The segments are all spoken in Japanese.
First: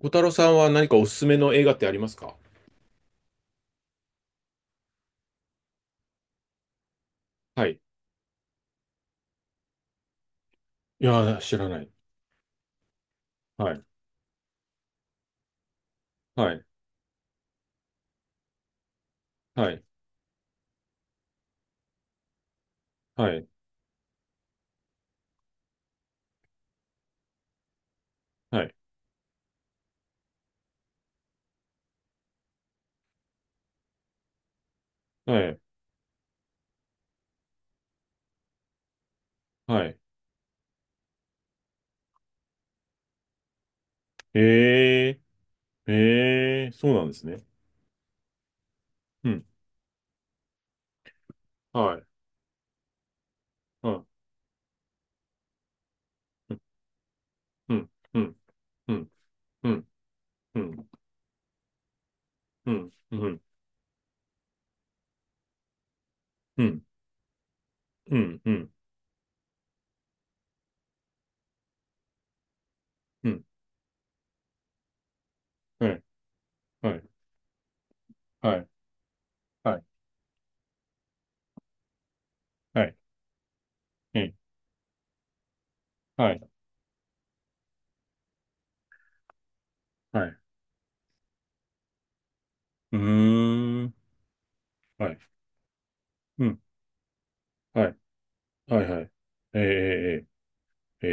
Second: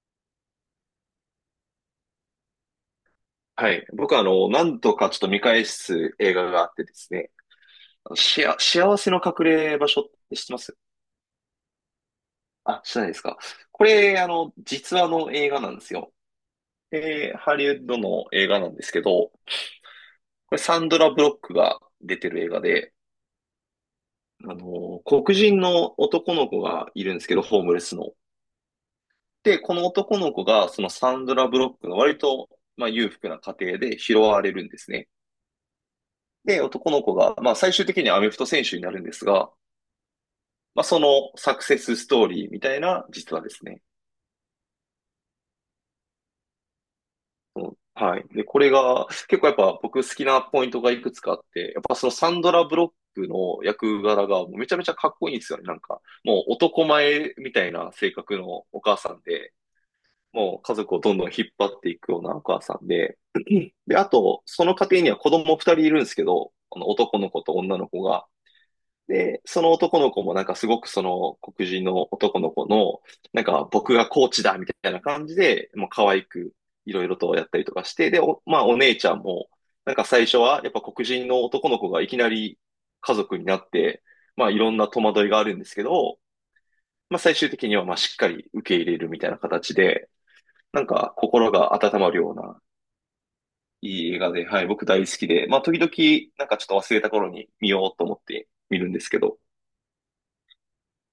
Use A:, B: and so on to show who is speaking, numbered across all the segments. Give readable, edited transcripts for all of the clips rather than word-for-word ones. A: 小太郎さんは何かおすすめの映画ってありますか？
B: はい。僕は、何度かちょっと見返す映画があってですね、
A: はい。
B: あのしあ、幸せの隠れ場所って知ってます？
A: いやー、知らない。
B: あ、知らないですか？
A: はい。
B: これ、実話の映画なんですよ。
A: はい。
B: ハリウッドの映画なんですけど、こ
A: はい。
B: れサンドラ・ブロックが出てる映画で、
A: はい。
B: 黒人の男の子がいるんですけど、ホームレスの。
A: はい。
B: で、この男の子が、そのサンドラ・ブロックの割と、まあ、裕福な家庭で拾われるんですね。
A: はい。
B: で、男の子が、まあ、最終的にはアメフト選手になるんですが、
A: はい。
B: まあ、そのサクセスストーリーみたいな実話ですね。
A: えー。えー。そうなんですね。
B: うん、はい。で、これが、
A: う
B: 結
A: ん。
B: 構やっぱ僕好きなポイントがいくつかあって、やっぱ
A: はい。
B: そのサンドラ・ブロックの
A: う
B: 役
A: ん。
B: 柄がもうめちゃめちゃかっこいいんですよね。なんか、もう
A: う
B: 男前みたい
A: ん。
B: な性
A: うん。
B: 格のお
A: う
B: 母
A: ん。
B: さんで、
A: うん。
B: も
A: う
B: う家
A: ん。
B: 族をどんどん引っ張っていくようなお母
A: う
B: さん
A: ん。う
B: で、
A: ん。
B: で、あと、その家庭には子供二人いるんですけど、
A: うん。う
B: あ
A: ん。
B: の男の子と女の子
A: う
B: が。
A: ん。
B: で、その男の子もなんかすごくその黒人の男の子の、
A: う
B: な
A: ん。
B: んか僕がコーチだみたいな感じで、もう
A: はい。
B: 可愛くい
A: は
B: ろ
A: い。
B: いろとやったりとかして、で、
A: は
B: まあ
A: い。
B: お姉ちゃんも、なんか最初はやっぱ黒人の男の子がいきなり
A: はい。
B: 家族になって、
A: はい。
B: まあいろんな戸惑いがあるんですけど、
A: はい。
B: まあ最終的にはまあしっかり受け入れるみたいな形で、
A: はい。
B: なんか心が温まるような、
A: うーん。
B: いい映画で、はい、僕大好
A: はい。
B: きで、まあ時々
A: う
B: なんか
A: ん。
B: ちょっと忘れた頃に見
A: は
B: よ
A: い。
B: うと思って見
A: は
B: る
A: い。
B: んで
A: は
B: す
A: い。
B: けど、
A: えー。えー、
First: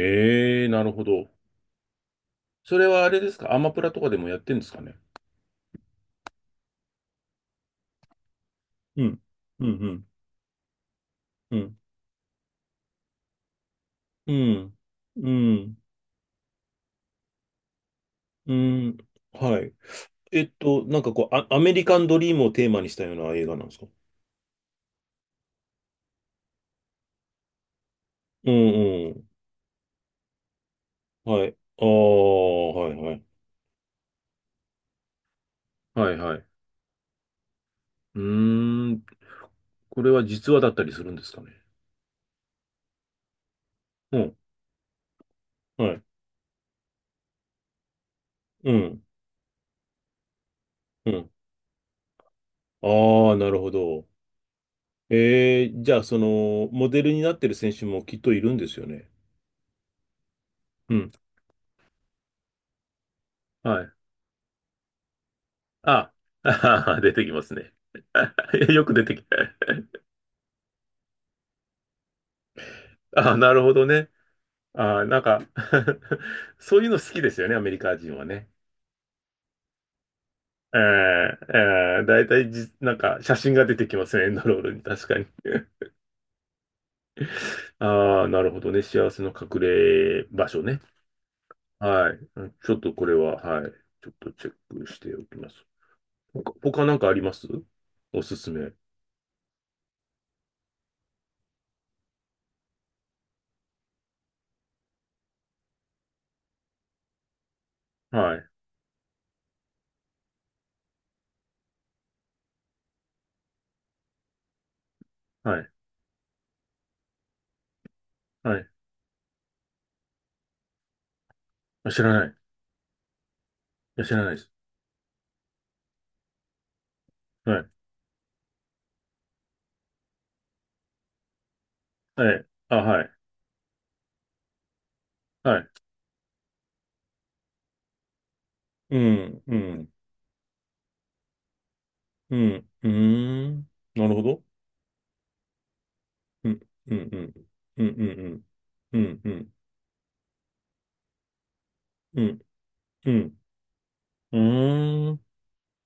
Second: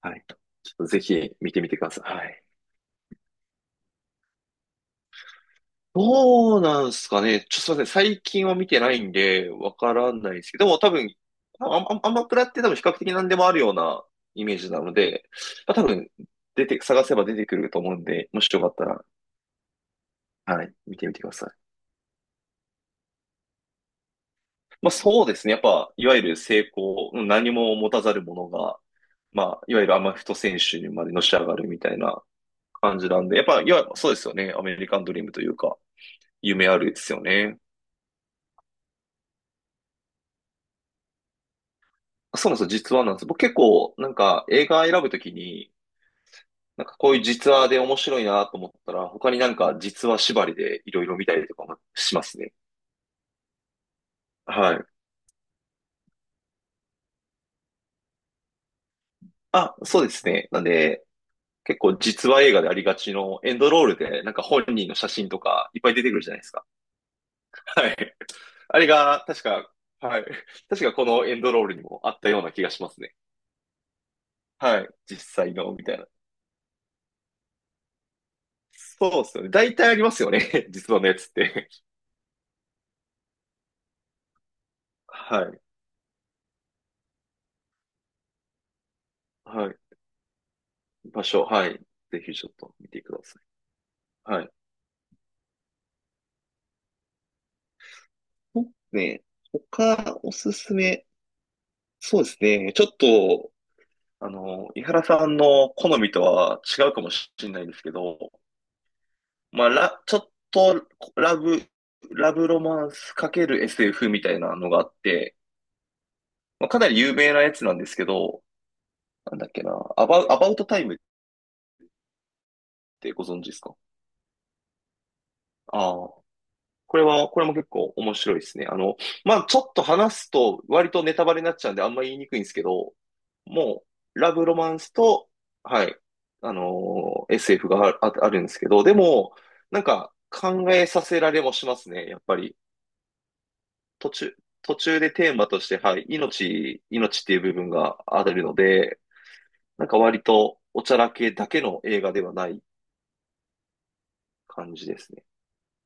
B: はい。ちょ
A: ー、
B: っ
A: な
B: と
A: る
B: ぜ
A: ほど。
B: ひ見てみてください。はい。
A: それはあれですかアマプラとかでもやってんですかね？
B: どうなんすかね。ちょっとすいません。最近は見てない
A: う
B: ん
A: ん、
B: で、
A: う
B: わか
A: ん、
B: らないですけど、でも多分、
A: うん、
B: アマプラって多分比較的何でもあるような
A: う
B: イメージ
A: ん、
B: なの
A: う
B: で、
A: ん、う
B: まあ、
A: ん、
B: 多分、探せば出てくると思うんで、もし
A: う
B: よかった
A: ん、
B: ら、
A: はい。
B: はい、見
A: なん
B: て
A: か
B: みて
A: こ
B: くだ
A: う、
B: さ
A: ア
B: い。
A: メリカンドリームをテーマにしたような映画なんですか？
B: まあそうですね。やっぱ、いわゆる成功、うん、何も持たざるもの
A: う
B: が、
A: んうん。
B: まあ、いわゆるアマフト選手にまでのし
A: は
B: 上
A: い。
B: がるみ
A: ああ、
B: たいな
A: はい
B: 感じ
A: は
B: な
A: い。
B: んで、やっぱ、そうですよね。アメリカンドリームというか、
A: はいはい。
B: 夢あるですよね。
A: うーん。これは実話だったりするんですかね？
B: そうなんですよ、実話なんです。僕結構、なん
A: うん、
B: か映画選ぶときに、
A: はい。
B: なんかこういう実話で面白いなと思
A: う
B: った
A: ん、
B: ら、他になんか実話縛りでいろい
A: う
B: ろ見
A: ん。
B: たりとかもしますね。
A: ああ、なるほど。
B: はい。
A: えー、じゃあ、その、モデルになってる選手もきっといるんですよね。
B: あ、そうですね。なん
A: う
B: で、
A: ん。
B: 結構実話映画でありがちのエンド
A: は
B: ロー
A: い。
B: ルで、なんか本人の写真とかいっぱい出て
A: あ、
B: くるじゃないですか。
A: あー出てきますね。
B: はい。あ
A: よ
B: れ
A: く出てき
B: が、
A: た。
B: 確か、はい。確かこのエンドロールにもあったような気がしますね。
A: あ、なるほどね。
B: はい。
A: あ、
B: 実
A: なんか
B: 際の、みたいな。
A: そういうの好きですよね、アメリカ人はね。
B: そうですよね。大体ありますよね。
A: え
B: 実話のやつっ
A: ー、
B: て。
A: えー、大体じ、なんか写真が出てきますね、エンドロールに、確かに。
B: はい。
A: ああ、なるほどね。幸せの隠
B: はい。
A: れ場所ね。
B: 場所、はい。
A: はい。
B: ぜひちょっ
A: ち
B: と
A: ょっ
B: 見
A: と
B: て
A: こ
B: く
A: れ
B: だ
A: は、
B: さ
A: はい。ちょっ
B: い。
A: と
B: は
A: チ
B: い。
A: ェックしておきます。他なんかあります？おすす
B: そ
A: め。
B: うね。他、おすすめ。そうですね。ちょっと、井原さんの好みとは違うかもしれないですけど、
A: はい。
B: まあ、ちょっと、ラブ、ラブロマンス ×SF みたいなのがあって、
A: はい。
B: まあ、かなり有名なやつなんですけど、
A: はい。
B: なんだっけな、アバウトタイムっ
A: あ知らない。い
B: てご存知ですか？
A: や、知らないです。
B: ああー、これ
A: は
B: も結
A: い。
B: 構面白いですね。まあ、ちょっと話すと割とネタバレになっちゃうんであんま言いに
A: は
B: くいん
A: い。
B: ですけ
A: あ、
B: ど、
A: はい。
B: もう、ラブロマンスと、
A: はい。
B: はい、SF があるんですけど、で
A: う
B: も、
A: ん、う
B: なん
A: ん、
B: か考えさせられもしますね、やっ
A: う
B: ぱり。
A: ん、うーん。な
B: 途
A: るほ
B: 中、
A: ど。
B: でテーマとして、はい、
A: うん、
B: 命、
A: うん、う
B: 命って
A: ん、
B: いう部分
A: うん、
B: が
A: う
B: ある
A: ん、
B: の
A: う
B: で、
A: ん、うん、
B: なんか割とおちゃらけだけの映画
A: う
B: では
A: ん、
B: ない
A: うん、う
B: 感じで
A: ん、
B: す
A: うーん。
B: ね。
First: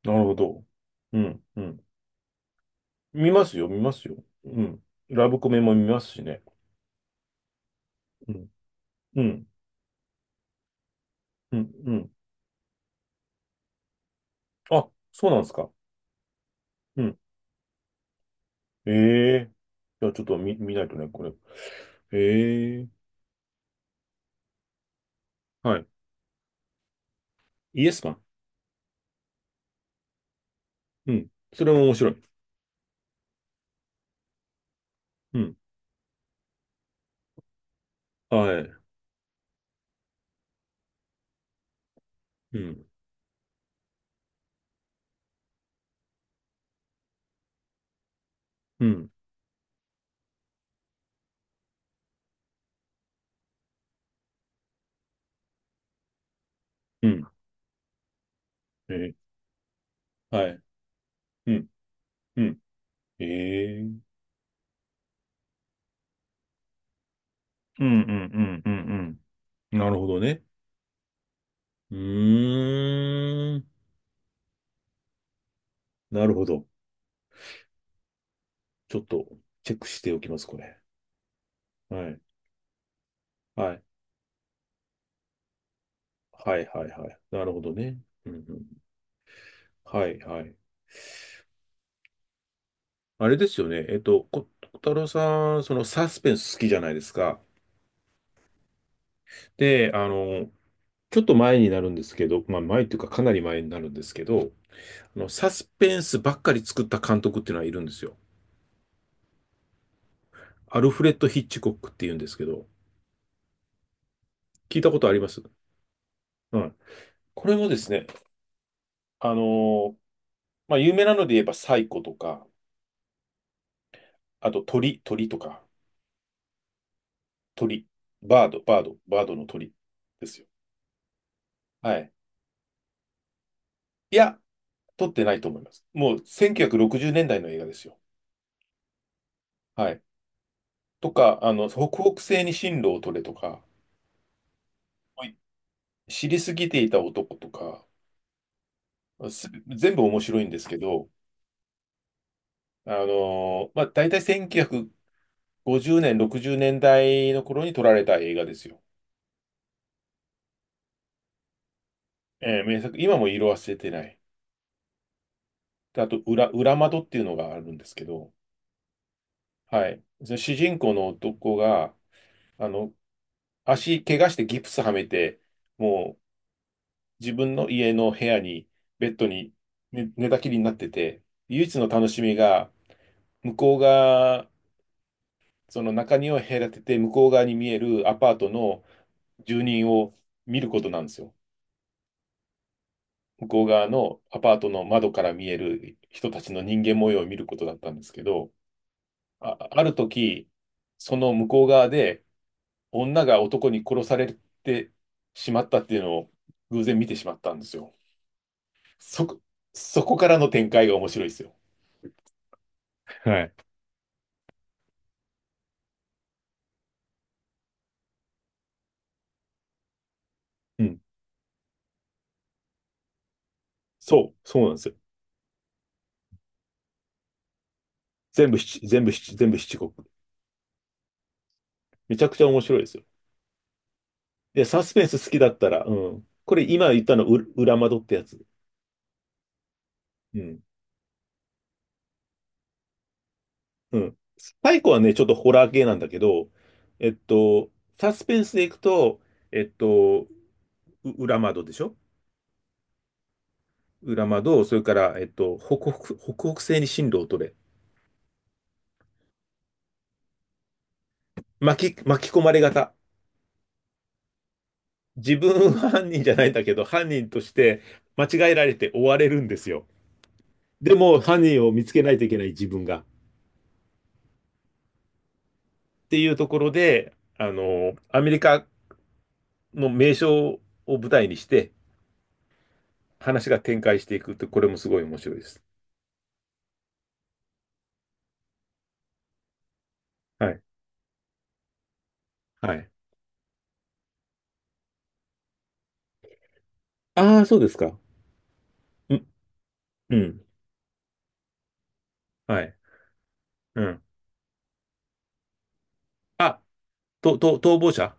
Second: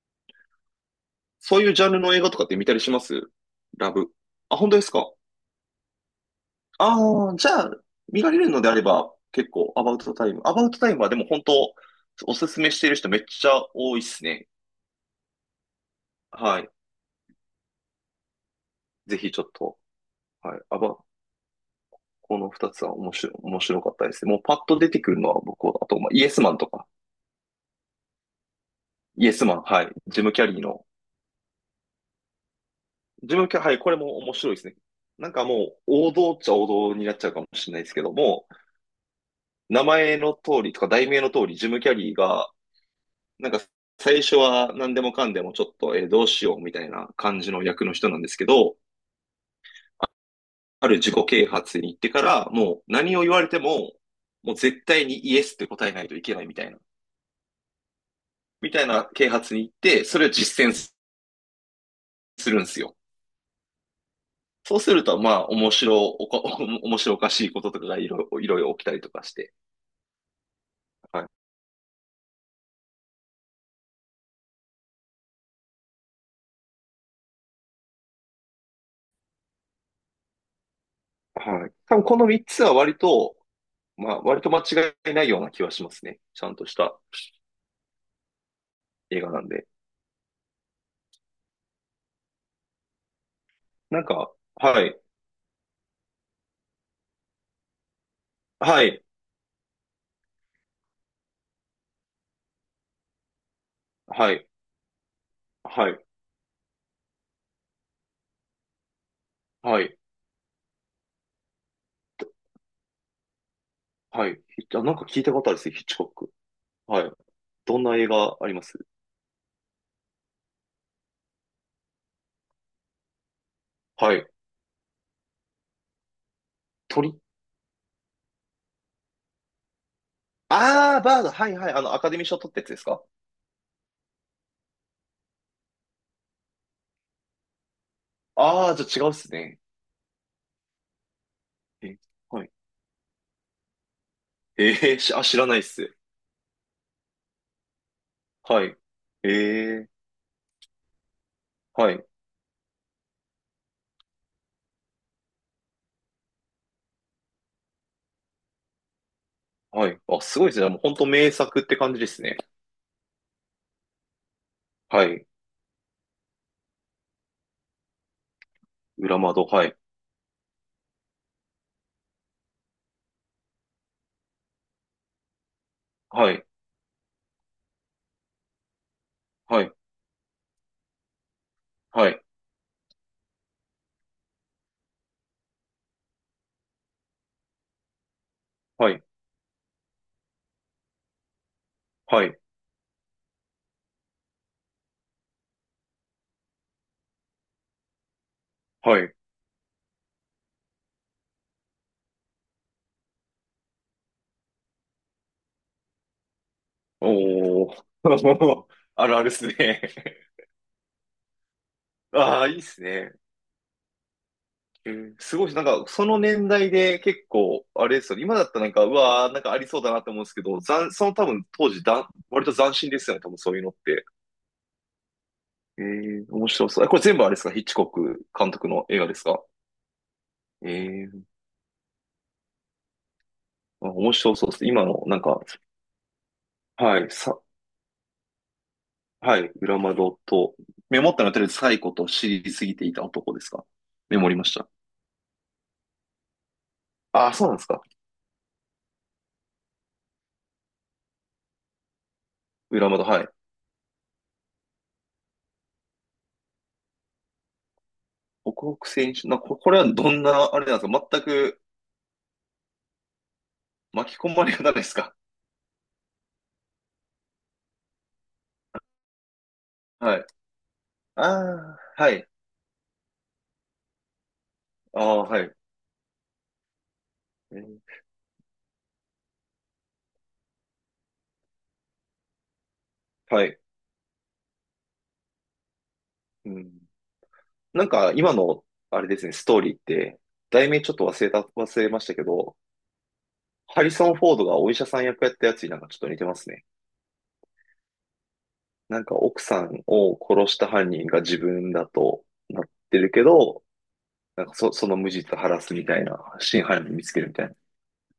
A: なるほど。うん、
B: そ
A: う
B: ういうジ
A: ん。
B: ャンルの映画とかって見たりします？
A: 見ますよ、見
B: ラ
A: ます
B: ブ。
A: よ。
B: あ、
A: う
B: 本当
A: ん。
B: ですか？
A: ラブコメも見ますしね。
B: ああ、じゃあ、見ら
A: う
B: れ
A: ん、
B: るのであれば、
A: うん、
B: 結構、アバウトタイム。アバウトタイムはでも本
A: うん、
B: 当、
A: うん。
B: おすすめしてる人めっちゃ多いっすね。
A: あ、そうなんですか。
B: はい。
A: うん。
B: ぜひ
A: え
B: ちょっ
A: え、
B: と、
A: じゃあちょっと
B: はい。
A: 見ないとね、これ。
B: この二
A: え
B: つは
A: え、
B: 面白かったですね。もうパッと出てくるのは僕は、
A: はい。
B: あと、まあ、イエスマンとか、
A: イエスマン。
B: イエスマン、はい。ジム・キャリーの、
A: うん。それも面白い。
B: ジム・キャリー、はい、これも面白いですね。なん
A: う
B: か
A: ん。
B: もう、王道っちゃ王道になっちゃうかもしれないですけども、
A: はい。
B: 名前の通りとか題名の通り、ジム・キャリーが、
A: うん、
B: なんか最初は何でもかんでもちょっと、えーどうしようみたいな感じの役の人なんですけど、
A: うん、
B: あある自己啓発に行ってからもう何を言われても、もう絶対にイエスって答えないといけないみたいな、
A: うん。え
B: 啓
A: え、
B: 発に行って、それを
A: はい。
B: 実践す
A: うん、う
B: す
A: ん。
B: るんですよ。
A: ええ、うん、
B: そうすると、まあ、面白おか、面白おかしいことと
A: う
B: かが
A: ん、うん、
B: いろいろ起きたりとかし
A: う
B: て。
A: ん、なるほどね。
B: はい。
A: うーん。なるほど。ちょっとチェックしておきます、これ。
B: はい。多分
A: は
B: こ
A: い。
B: の3つは割と、
A: はい。
B: まあ、割と間違いないような気はしますね。ちゃん
A: は
B: と
A: い、
B: し
A: はい、
B: た
A: はい。なるほどね。うんうん、
B: 映画なんで。
A: はい、はい。あれですよね。
B: なんか、
A: 小
B: は
A: 太
B: い。
A: 郎さん、そのサスペンス好きじゃないですか？
B: はい。
A: で、ちょっと前になるんですけど、まあ前というかかなり前になるんですけ
B: はい。
A: ど、サス
B: は
A: ペン
B: い。
A: スばっかり作った監督っていうのはいるんですよ。
B: はい。
A: アルフレッド・ヒッチコックっていうんですけど、
B: はい。ヒ
A: 聞
B: ッ
A: い
B: あ、
A: た
B: なん
A: こ
B: か
A: とあり
B: 聞い
A: ま
B: たこ
A: す？
B: とあるですね、ヒッチコック。
A: はい。
B: はい。
A: これもで
B: どん
A: す
B: な
A: ね、
B: 映画あります？
A: あのーまあ、有名なので言えばサイコとか、
B: はい。
A: あと鳥とか、
B: 鳥、
A: 鳥、バードの鳥ですよ。
B: ああ、バード。はいはい。
A: は
B: アカ
A: い。
B: デミー賞取ったやつですか？
A: いや、撮ってないと思います。もう1960年代の映画ですよ。
B: ああー、じゃあ違うっすね。
A: はい。とか、北
B: え、
A: 北西
B: はい。
A: に進路を取れとか、
B: えーし、あ、
A: はい。
B: 知らないっす。
A: 知りすぎていた男とか、
B: はい。え
A: 全部
B: え、
A: 面白いんですけど、
B: はい。
A: まあ、大体1950年、60年代の頃に撮られた映画ですよ。
B: はい。あ、すごいですね。もう本当名作って感じですね。
A: 名作、今も色褪せてない。
B: はい。
A: であと裏窓っていうのがあるんですけど、
B: 裏窓。はい。
A: はい。その主人公の男が、あの、足怪我してギプスはめて、もう
B: はい。
A: 自分の家の部屋に、ベッドに
B: はい。
A: 寝たきりになってて、唯一の楽
B: は
A: し
B: い。
A: みが、向こう側、その中庭を隔てて、向こう側に見えるアパートの
B: はい。
A: 住人を見ることなんですよ。
B: はい。
A: 向こう側のアパートの窓から見える人たちの人間模様を見ることだったんですけど、
B: はい。
A: ある時、その向こう側で、女が男に殺されてしまったっていうのを偶然見てしまったんで
B: お
A: す
B: ー。
A: よ。
B: あるあ
A: そ
B: るっ
A: こ、
B: すね。
A: そこからの展開が面白いですよ。
B: ああ、いいっすね。
A: はい。
B: すごいし、なんか、その年代で結構、あれですよね。今だったらなんか、うわー、なんかありそうだなって思うんですけど、
A: うん。
B: その多分当時だ、割と斬新ですよね、多分そういうのって。
A: そうなんですよ。
B: 面白そう。これ全部あれですか？ヒッチコック
A: 全
B: 監
A: 部
B: 督
A: 七、
B: の映
A: 全
B: 画
A: 部
B: です
A: 七、
B: か？
A: 全部七国。
B: えー、
A: めちゃくちゃ面白いですよ。
B: あ、面白そうで
A: で、
B: す。
A: サ
B: 今
A: ス
B: の、
A: ペン
B: なん
A: ス好き
B: か、
A: だったら、うん。これ今
B: は
A: 言っ
B: い、
A: たの、裏窓ってやつ。
B: はい、裏窓
A: う
B: と、
A: ん。
B: メモったのやってるサイコと知りすぎていた男ですか？
A: うん。
B: メモりました。
A: 最後はね、ちょっとホラー系なんだけど、
B: ああ、そうなんですか。
A: サスペンスでいくと、えっと、裏窓でしょ？
B: 裏窓、はい。
A: 裏窓、それから、北北西に進路を取れ。
B: 北北選手、これはどんな、あれなんですか、全く？
A: 巻き込まれ型。
B: 巻き込まれ方ですか？
A: 自分は犯人じゃないんだけど、犯人として間違えられて追われるんですよ。
B: はい。
A: でも、犯人を
B: あ
A: 見つ
B: あ、
A: けな
B: は
A: いと
B: い。
A: いけない自分が。っ
B: ああ、はい。
A: ていうところで、
B: えー
A: アメリカの名所を舞台にして、
B: は
A: 話が
B: い。
A: 展開していくって、これもすごい面白いです。
B: うん。なんか、今の、あれですね、ストーリーって、
A: はい。
B: 題名ちょっと忘れましたけど、
A: はい。
B: ハリソン・フォードがお医者さん役やったやつになんかちょっと似てますね。
A: ああ、そうですか。
B: なん
A: う
B: か、
A: ん、
B: 奥さんを
A: うん。
B: 殺した犯人が自分だと
A: は
B: なっ
A: い。
B: てるけど、
A: うん。
B: なんかその無実を晴らすみたいな、
A: あ、
B: 真犯人見つけるみたいな。
A: と、逃亡者。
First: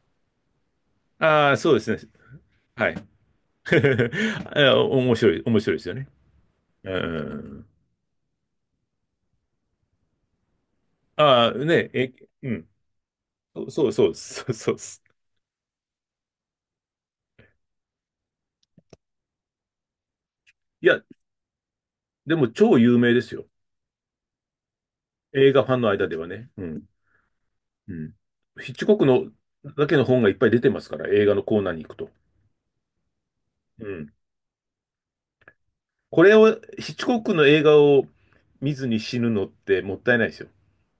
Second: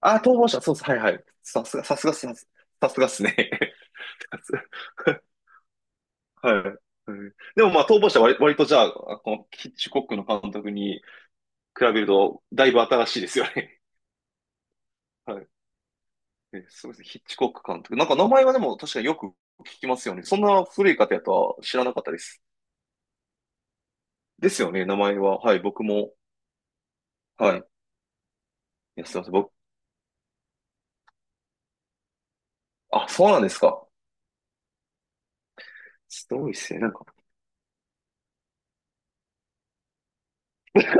B: ああ、逃亡者、そうです。はいはい。
A: ああー、そうですね。
B: さ
A: はい。
B: すがっすね。
A: あ面白いですよね。
B: はい。
A: う
B: うん、で
A: ん。
B: もまあ、逃亡者は割とじゃあ、このヒッチコックの監督に
A: ああ、
B: 比
A: ね、
B: べる
A: え、
B: と、
A: う
B: だ
A: ん。
B: いぶ新しいですよね。
A: そうそうそうです。そうそうです。
B: はい。そうですね。ヒッチコック監督。なんか名前はでも確かによく聞きますよね。そんな
A: い
B: 古い
A: や、
B: 方やとは知らなかったで
A: で
B: す。
A: も超有名ですよ。
B: ですよね、名前は。
A: 映
B: はい、
A: 画ファン
B: 僕
A: の間
B: も。
A: ではね。うん。
B: はい。い
A: うん。ヒッチコック
B: や、すいま
A: の
B: せん。
A: だけの本がいっぱい出てますから、映画のコーナーに行くと。
B: あ、そうなんです
A: う
B: か。
A: ん。こ
B: す
A: れ
B: ごい
A: を、
B: っすね。な
A: ヒ
B: ん
A: ッチ
B: か。
A: コックの映画を見ずに死ぬのってもったいないですよ。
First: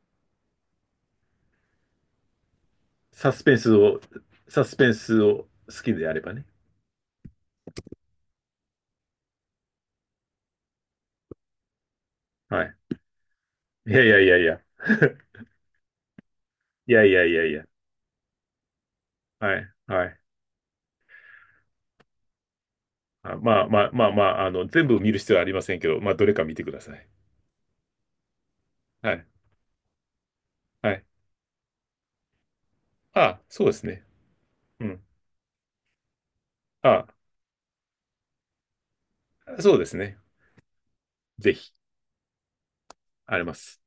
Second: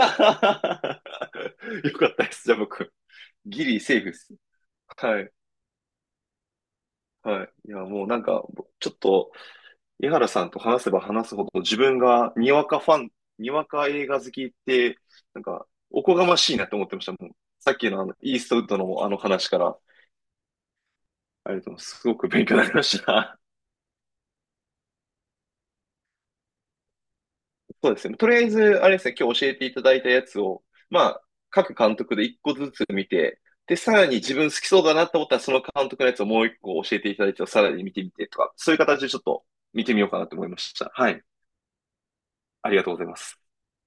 B: よかったです。じゃあ僕、
A: サスペン
B: ギ
A: ス
B: リセ
A: を、
B: ーフです。
A: サスペン
B: は
A: ス
B: い。
A: を好きであればね。
B: はい。いや、もうなんか、ちょっと、江原さんと話せば話すほど自分が
A: はい。
B: にわか
A: いや
B: 映
A: いや
B: 画
A: い
B: 好
A: やい
B: きっ
A: や。
B: て、なんか、おこがましいなって思 っ
A: い
B: てま
A: や
B: し
A: い
B: た。も
A: や
B: う、
A: いやいや。
B: さっきのイーストウッドのあの話
A: は
B: か
A: い。
B: ら、
A: はい。
B: ありがとうございます。すごく勉強になりまし
A: あ、
B: た。
A: まあまあまあまあ、全部見る必要はありませんけど、まあ、どれか見てください。
B: そうですね。とりあえず、あれです
A: は
B: ね、
A: い。
B: 今日教えていただいたやつを、
A: は
B: ま
A: い。
B: あ、各監督で一個ずつ見
A: あ、
B: て、
A: そうで
B: で、
A: す
B: さ
A: ね。
B: らに自分好きそう
A: う
B: だ
A: ん。
B: なと思ったら、その監督のやつをもう一個教えて
A: あ、
B: いただいて、さらに見てみてとか、そういう形でちょっと
A: そう
B: 見
A: で
B: て
A: す
B: みよう
A: ね。
B: かなと思いました。はい。
A: ぜひ、
B: ありがとうございま
A: あ
B: す。
A: ります。